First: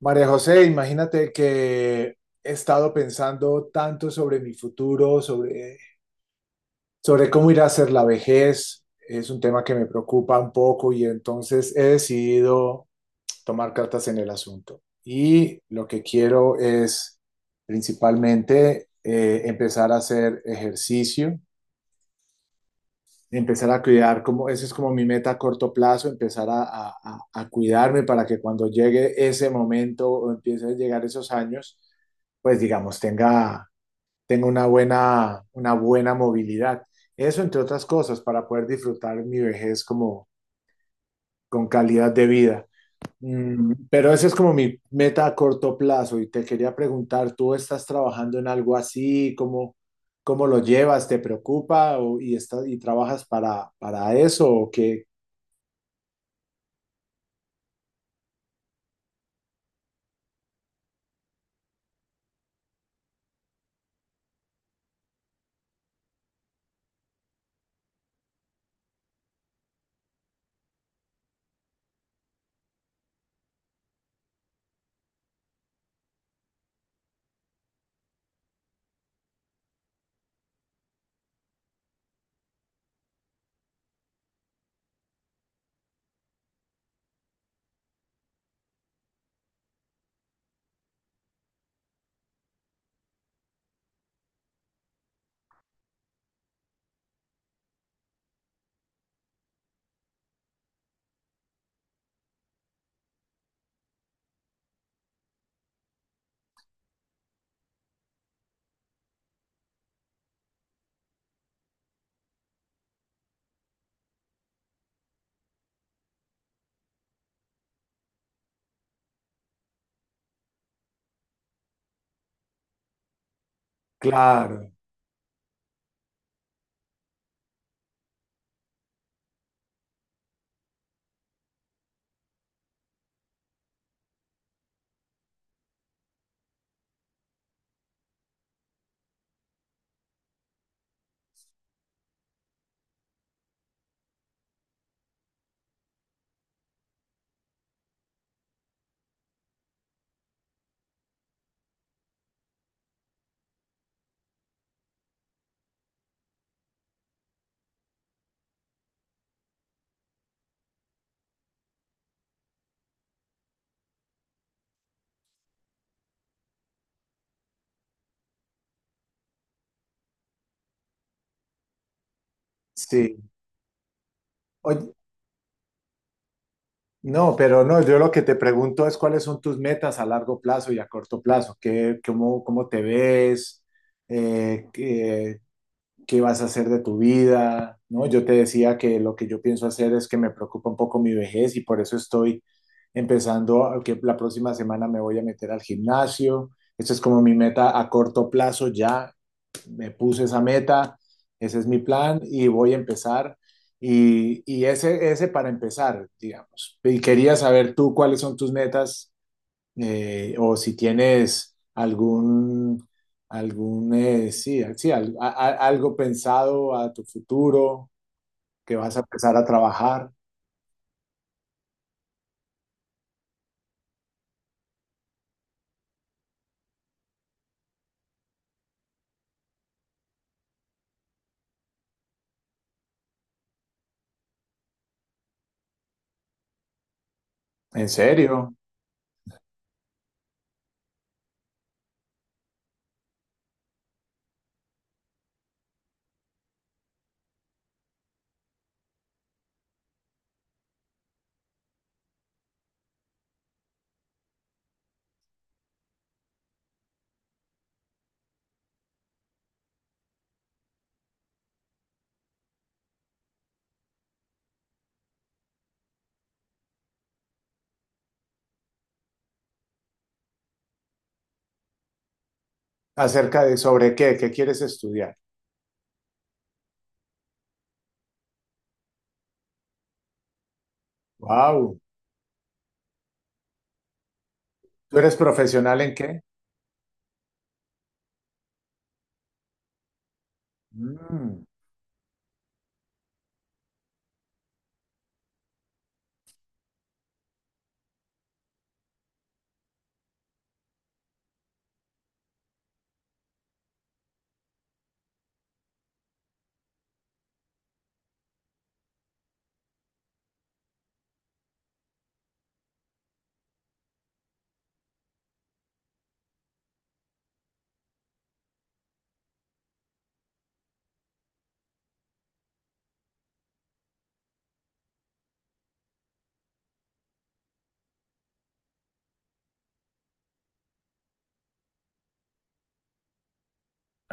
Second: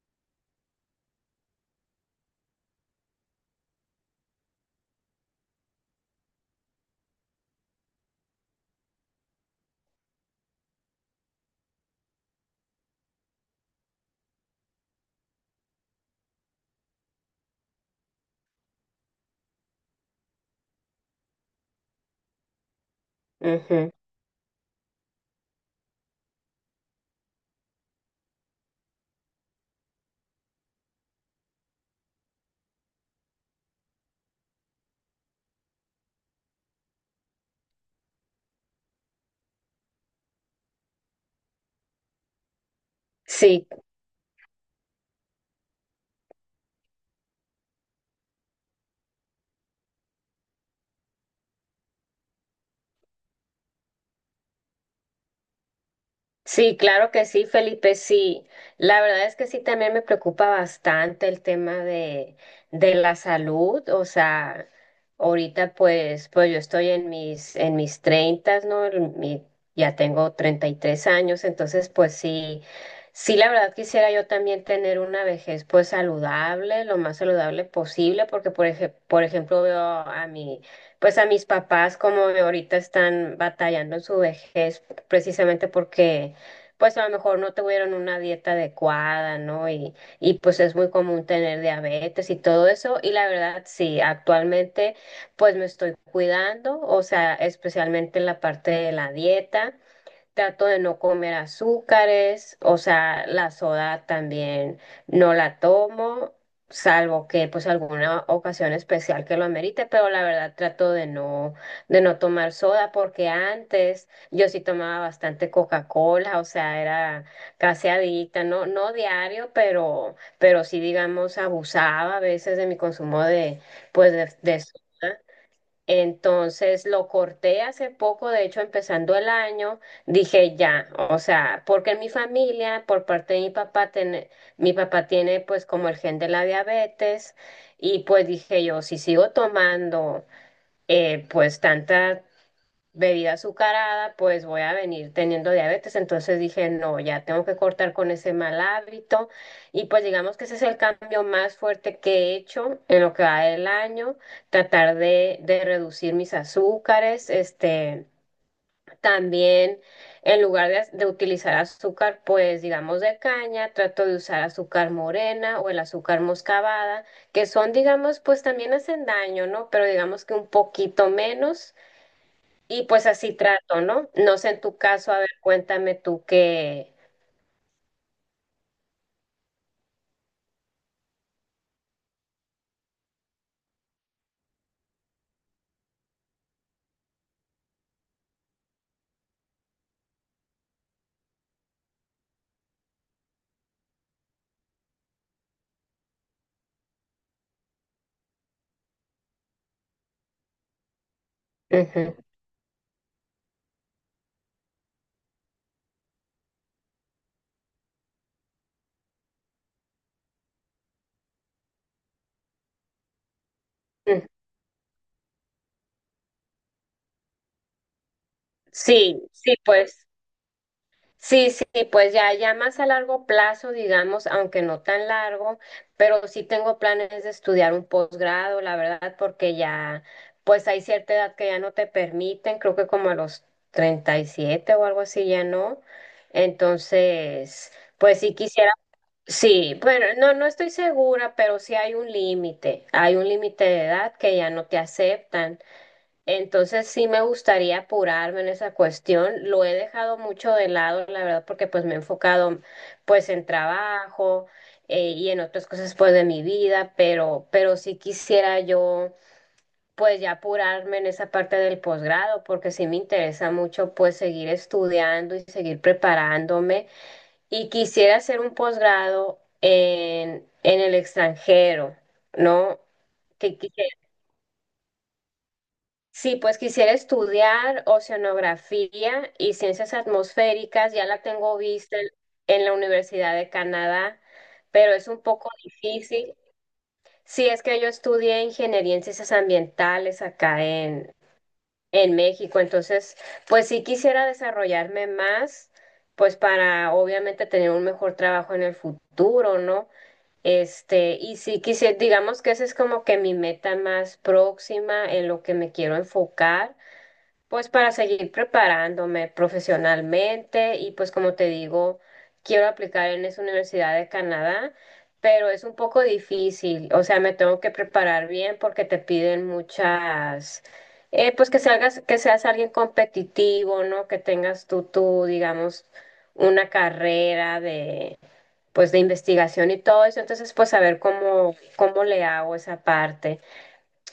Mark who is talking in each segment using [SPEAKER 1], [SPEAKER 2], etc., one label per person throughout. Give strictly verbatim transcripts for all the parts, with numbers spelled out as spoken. [SPEAKER 1] María José, imagínate que he estado pensando tanto sobre mi futuro, sobre, sobre cómo ir a ser la vejez. Es un tema que me preocupa un poco y entonces he decidido tomar cartas en el asunto. Y lo que quiero es principalmente eh, empezar a hacer ejercicio, empezar a
[SPEAKER 2] Ujú.
[SPEAKER 1] cuidar, como, esa es como mi meta a corto plazo, empezar a, a- a- a cuidarme para que cuando llegue ese momento o empiecen a llegar esos años, pues digamos, tenga, tenga una buena, una buena movilidad. Eso, entre otras cosas, para poder disfrutar mi vejez como con calidad de vida.
[SPEAKER 2] Sí,
[SPEAKER 1] Mm, pero esa es como mi meta a corto plazo y te quería preguntar, ¿tú estás trabajando en algo así? ¿Cómo, cómo lo llevas? ¿Te preocupa o- y, estás, y trabajas para, para eso? ¿O qué?
[SPEAKER 2] Sí, claro que sí, Felipe, sí. La verdad es que sí, también me preocupa bastante el tema de, de la salud. O sea, ahorita pues, pues yo estoy en mis, en mis treintas, ¿no? En mi- ya tengo treinta y tres años, entonces pues sí, sí, la verdad quisiera yo también tener una vejez pues saludable, lo más saludable posible, porque por ej- por ejemplo veo a mi, pues a mis papás como ahorita están batallando en su vejez precisamente porque pues a lo mejor no tuvieron una dieta adecuada, ¿no? Y, y pues es muy común tener diabetes y todo eso. Y la verdad, sí, actualmente pues me estoy cuidando, o sea, especialmente en la parte de la dieta. Trato de no comer azúcares, o sea, la soda también no la tomo, salvo que pues alguna ocasión especial que lo amerite, pero la verdad trato de no de no tomar soda porque antes yo sí tomaba bastante Coca-Cola, o sea, era casi adicta, no no diario, pero pero sí digamos abusaba a veces de mi consumo de pues de,
[SPEAKER 1] Claro,
[SPEAKER 2] de soda. Entonces lo corté hace poco, de hecho empezando el año, dije ya, o sea, porque en mi familia, por parte de mi papá, tiene- mi papá tiene pues como el gen de la diabetes y pues dije yo, si sigo tomando eh, pues tanta bebida azucarada, pues voy a venir teniendo diabetes. Entonces dije, no, ya tengo que cortar con ese mal hábito. Y pues digamos que ese es el cambio más fuerte que he hecho en lo que va del año, tratar de, de reducir mis azúcares, este, también en lugar de, az- de utilizar azúcar, pues digamos de caña, trato de usar azúcar morena o el azúcar moscabada, que son, digamos, pues también hacen daño, ¿no? Pero digamos que un poquito menos. Y pues
[SPEAKER 1] sí.
[SPEAKER 2] así trato, ¿no? No sé en tu
[SPEAKER 1] Oye,
[SPEAKER 2] caso, a ver, cuéntame tú qué.
[SPEAKER 1] no, pero no, yo lo que te pregunto es cuáles son tus metas a largo plazo y a corto plazo. ¿Qué, cómo, cómo te ves? Eh, ¿qué- qué vas a hacer de tu vida? ¿No? Yo te decía que lo que yo pienso hacer es que me preocupa un poco mi vejez y por eso estoy empezando, que la próxima semana me voy a meter al gimnasio. Esa es como mi meta a corto plazo, ya me puse esa meta, ese es mi
[SPEAKER 2] Ujú,
[SPEAKER 1] plan y voy a empezar. Y, y ese, ese para empezar, digamos. Y quería saber tú cuáles son tus metas eh, o si tienes algún, algún
[SPEAKER 2] ujú.
[SPEAKER 1] eh, sí, sí, al- a- a- algo pensado a tu futuro que vas a
[SPEAKER 2] Sí,
[SPEAKER 1] empezar a
[SPEAKER 2] sí, pues,
[SPEAKER 1] trabajar,
[SPEAKER 2] sí, sí, pues ya, ya más a largo plazo, digamos, aunque no tan largo, pero sí tengo planes de estudiar un posgrado, la verdad, porque ya, pues hay cierta edad que ya no te permiten, creo que como a los treinta y siete o algo así ya no. Entonces,
[SPEAKER 1] ¿en
[SPEAKER 2] pues sí
[SPEAKER 1] serio?,
[SPEAKER 2] quisiera. Sí, bueno, no, no estoy segura, pero sí hay un límite, hay un límite de edad que ya no te aceptan. Entonces sí me gustaría apurarme en esa cuestión. Lo he dejado mucho de lado, la verdad, porque pues me he enfocado pues en trabajo eh, y en otras cosas pues de mi vida, pero, pero sí quisiera yo pues ya apurarme en esa parte del posgrado, porque sí me interesa mucho pues seguir estudiando y seguir preparándome y quisiera hacer un posgrado en, en el extranjero, ¿no?
[SPEAKER 1] acerca de
[SPEAKER 2] Que quisiera-
[SPEAKER 1] sobre qué, ¿qué quieres estudiar?
[SPEAKER 2] sí, pues quisiera estudiar oceanografía y ciencias atmosféricas, ya la tengo
[SPEAKER 1] Wow,
[SPEAKER 2] vista en, en la Universidad de Canadá, pero
[SPEAKER 1] ¿tú
[SPEAKER 2] es
[SPEAKER 1] eres
[SPEAKER 2] un poco
[SPEAKER 1] profesional en qué?
[SPEAKER 2] difícil. Sí, es que yo estudié ingeniería en ciencias ambientales acá en,
[SPEAKER 1] Mm,
[SPEAKER 2] en México, entonces, pues sí quisiera desarrollarme más, pues para obviamente tener un mejor trabajo en el futuro, ¿no? Este, y si quisiera, digamos que esa es como que mi meta más próxima en lo que me quiero enfocar, pues para seguir preparándome profesionalmente y pues como te digo, quiero aplicar en esa Universidad de Canadá, pero es un poco difícil, o sea, me tengo que preparar bien porque te piden muchas, eh, pues que salgas, que seas alguien competitivo, ¿no? Que tengas tú, tú, digamos, una carrera pues de investigación y todo eso, entonces pues a ver cómo, cómo le hago esa parte.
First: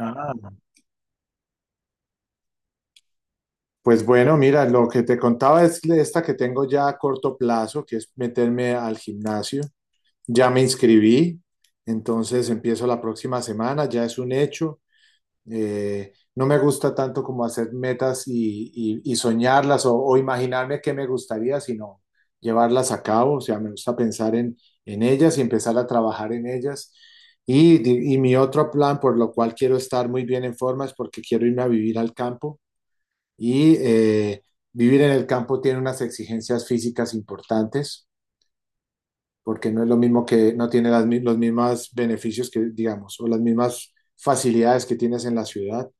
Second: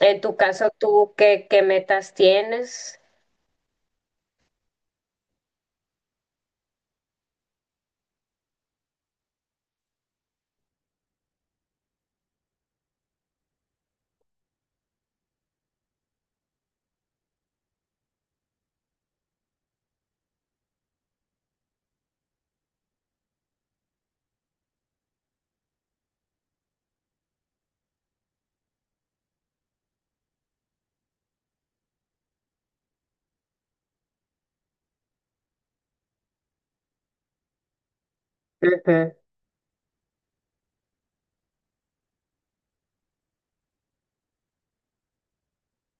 [SPEAKER 2] En tu caso, ¿tú qué, qué metas tienes?
[SPEAKER 1] pues bueno, mira, lo que te contaba es esta que tengo ya a corto plazo, que es meterme al gimnasio. Ya me inscribí, entonces empiezo la próxima semana, ya es un hecho. Eh, no me gusta tanto como hacer metas y, y- y soñarlas o, o imaginarme qué me gustaría, sino llevarlas a cabo. O sea, me gusta pensar en, en ellas y empezar a trabajar en ellas. Y, di- y mi otro plan por lo cual quiero estar muy bien en forma es porque quiero irme a vivir al campo. Y eh, vivir en el campo tiene unas exigencias físicas importantes,
[SPEAKER 2] Ujú,
[SPEAKER 1] porque no es lo mismo, que no tiene las, mi- los mismos beneficios que, digamos, o las mismas facilidades que tienes en la ciudad.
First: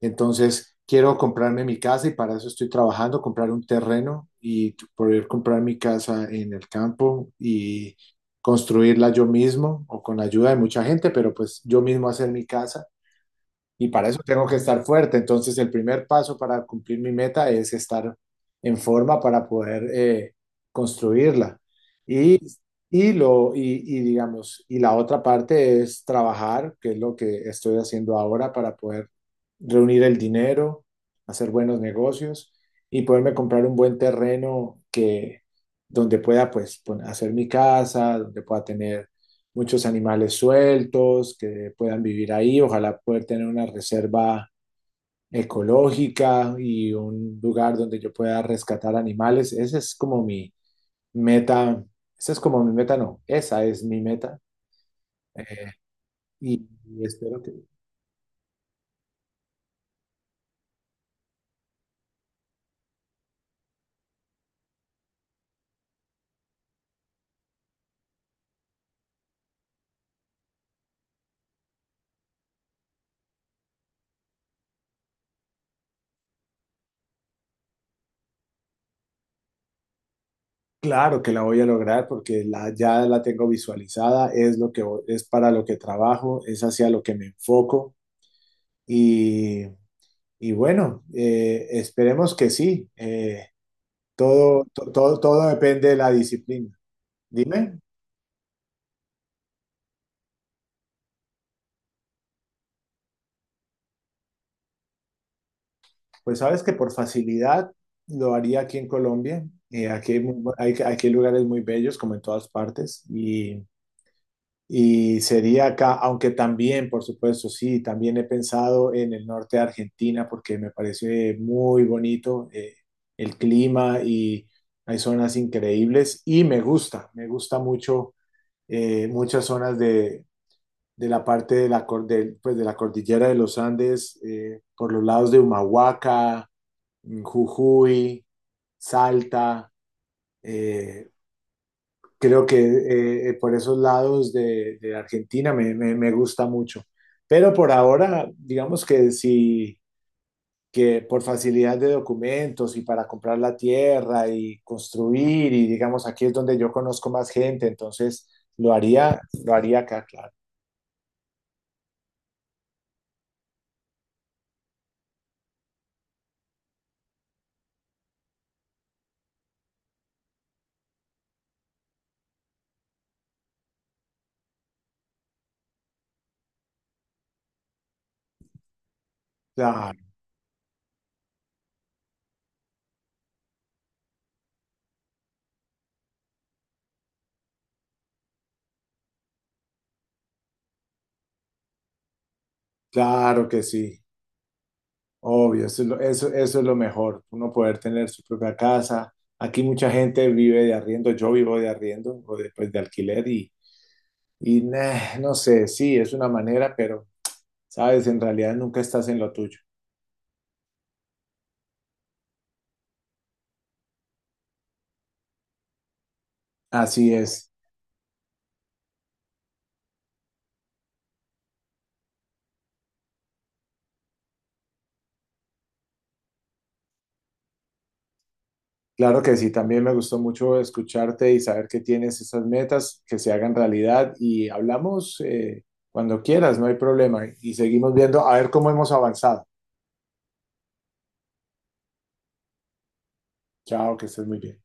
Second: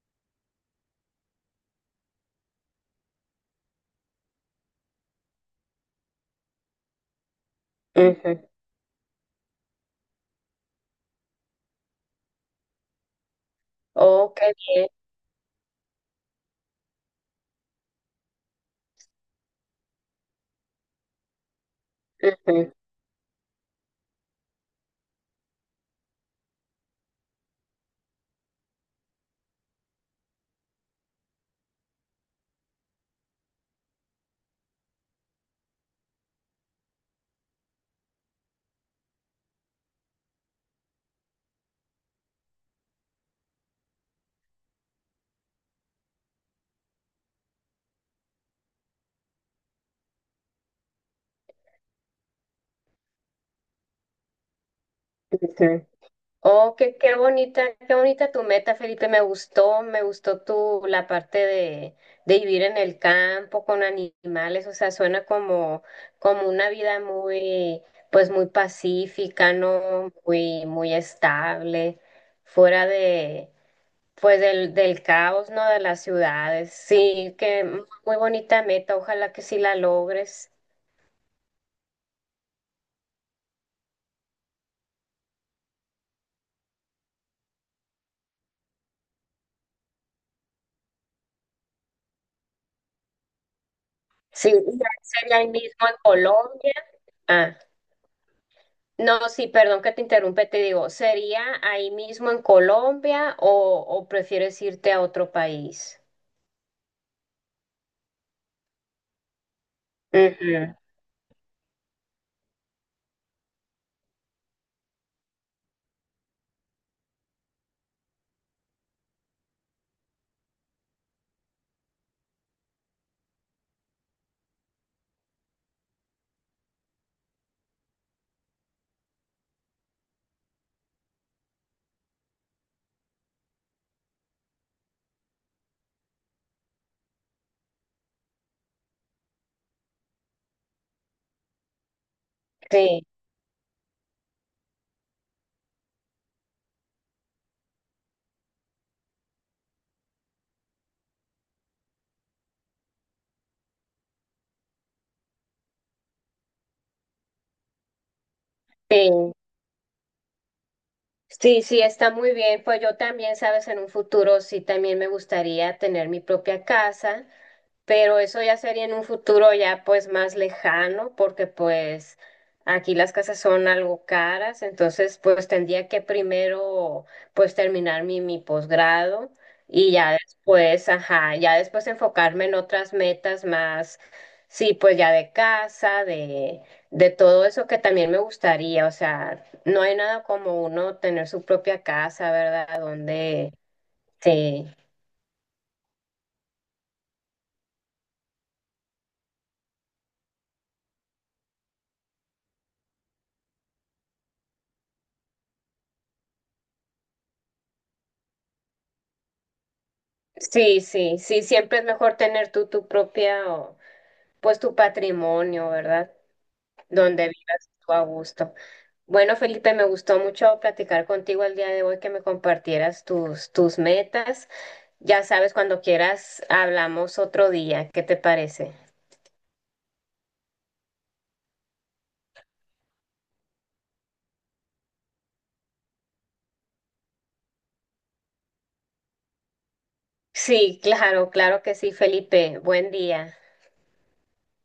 [SPEAKER 1] Entonces, quiero comprarme mi casa y para eso estoy trabajando, comprar un terreno y t- poder comprar mi casa en el campo y
[SPEAKER 2] ujú.
[SPEAKER 1] construirla yo mismo o con la ayuda de mucha gente, pero pues yo mismo hacer mi casa y para eso
[SPEAKER 2] Oh,
[SPEAKER 1] tengo que estar
[SPEAKER 2] qué
[SPEAKER 1] fuerte. Entonces, el primer paso para cumplir mi meta es estar en forma para poder eh, construirla. Y,
[SPEAKER 2] bien. Ujú,
[SPEAKER 1] y, lo, y, y digamos, y la otra parte es trabajar, que es lo que estoy haciendo ahora para poder reunir el dinero, hacer buenos negocios y poderme comprar un buen terreno que donde pueda pues pon- hacer mi casa, donde pueda tener muchos animales sueltos que puedan vivir ahí. Ojalá poder tener una reserva ecológica y un lugar donde yo pueda rescatar animales. Esa es como mi meta. Esa es como mi meta, no, esa es mi meta
[SPEAKER 2] ujú.
[SPEAKER 1] y
[SPEAKER 2] Oh, qué, qué
[SPEAKER 1] espero que,
[SPEAKER 2] bonita, qué bonita tu meta, Felipe. Me gustó, me gustó tu, la parte de, de vivir en el campo con animales. O sea, suena como, como una vida muy, pues muy pacífica, ¿no? Muy, muy estable, fuera de, pues del, del caos, ¿no? De las ciudades. Sí, que muy bonita meta, ojalá que sí la logres.
[SPEAKER 1] claro que la voy a lograr porque la, ya la tengo visualizada, es lo que vo- es para lo que trabajo, es hacia lo que me enfoco y, y bueno, eh, esperemos que sí. eh,
[SPEAKER 2] Sí,
[SPEAKER 1] Todo,
[SPEAKER 2] y
[SPEAKER 1] to- todo,
[SPEAKER 2] sería
[SPEAKER 1] todo
[SPEAKER 2] ahí mismo
[SPEAKER 1] depende
[SPEAKER 2] en
[SPEAKER 1] de la
[SPEAKER 2] Colombia.
[SPEAKER 1] disciplina.
[SPEAKER 2] Ah,
[SPEAKER 1] Dime,
[SPEAKER 2] no, sí, perdón que te interrumpe, te digo, ¿sería ahí mismo en Colombia o, o prefieres irte a otro país?
[SPEAKER 1] pues sabes que por facilidad lo haría aquí en Colombia. Eh, aquí hay, muy bu- hay-
[SPEAKER 2] Ujú,
[SPEAKER 1] aquí hay lugares muy bellos, como en todas partes, y, y sería acá, aunque también, por supuesto, sí, también he pensado en el norte de Argentina porque me parece muy bonito eh, el clima y hay zonas increíbles y me gusta, me gusta mucho eh, muchas zonas de la parte de la, cor- pues, de la cordillera de los Andes, eh, por los lados de Humahuaca, mm, Jujuy, Salta. eh, creo que
[SPEAKER 2] sí,
[SPEAKER 1] eh, eh, por esos lados de, de Argentina me, me- me gusta mucho. Pero por ahora, digamos que sí, que por facilidad de documentos y para comprar la tierra y construir, y digamos, aquí es donde yo conozco más gente, entonces lo haría,
[SPEAKER 2] sí.
[SPEAKER 1] lo haría acá, claro.
[SPEAKER 2] Sí, sí, está muy bien. Pues yo también, sabes, en un futuro sí también me gustaría tener mi propia casa. Pero eso ya sería en un futuro ya pues más lejano, porque pues aquí las casas son algo caras, entonces pues tendría que primero pues terminar mi, mi posgrado y
[SPEAKER 1] Claro,
[SPEAKER 2] ya después, ajá, ya después enfocarme en otras metas más, sí, pues ya de casa, de, de todo eso que también me gustaría, o sea, no hay nada como uno tener su propia casa, ¿verdad?
[SPEAKER 1] claro
[SPEAKER 2] Donde,
[SPEAKER 1] que sí.
[SPEAKER 2] sí.
[SPEAKER 1] Obvio, eso es lo, eso, eso es lo mejor, uno poder tener su propia casa. Aquí mucha gente vive de arriendo, yo vivo de arriendo o después de alquiler y, y nah, no sé, sí, es una manera, pero sabes, en realidad nunca estás en lo tuyo.
[SPEAKER 2] Sí, sí, sí, siempre es mejor tener tú tu propia, o, pues tu patrimonio, ¿verdad?
[SPEAKER 1] Así
[SPEAKER 2] Donde
[SPEAKER 1] es.
[SPEAKER 2] vivas tú a gusto. Bueno, Felipe, me gustó mucho platicar contigo el día de hoy, que me compartieras tus, tus metas. Ya sabes, cuando quieras, hablamos otro día. ¿Qué te parece?
[SPEAKER 1] Claro que sí, también me gustó mucho escucharte y saber que tienes esas metas, que se hagan realidad y hablamos eh, cuando quieras, no hay problema y seguimos viendo a ver cómo hemos avanzado.
[SPEAKER 2] Sí, claro, claro que sí, Felipe. Buen día.
[SPEAKER 1] Chao, que estés muy bien.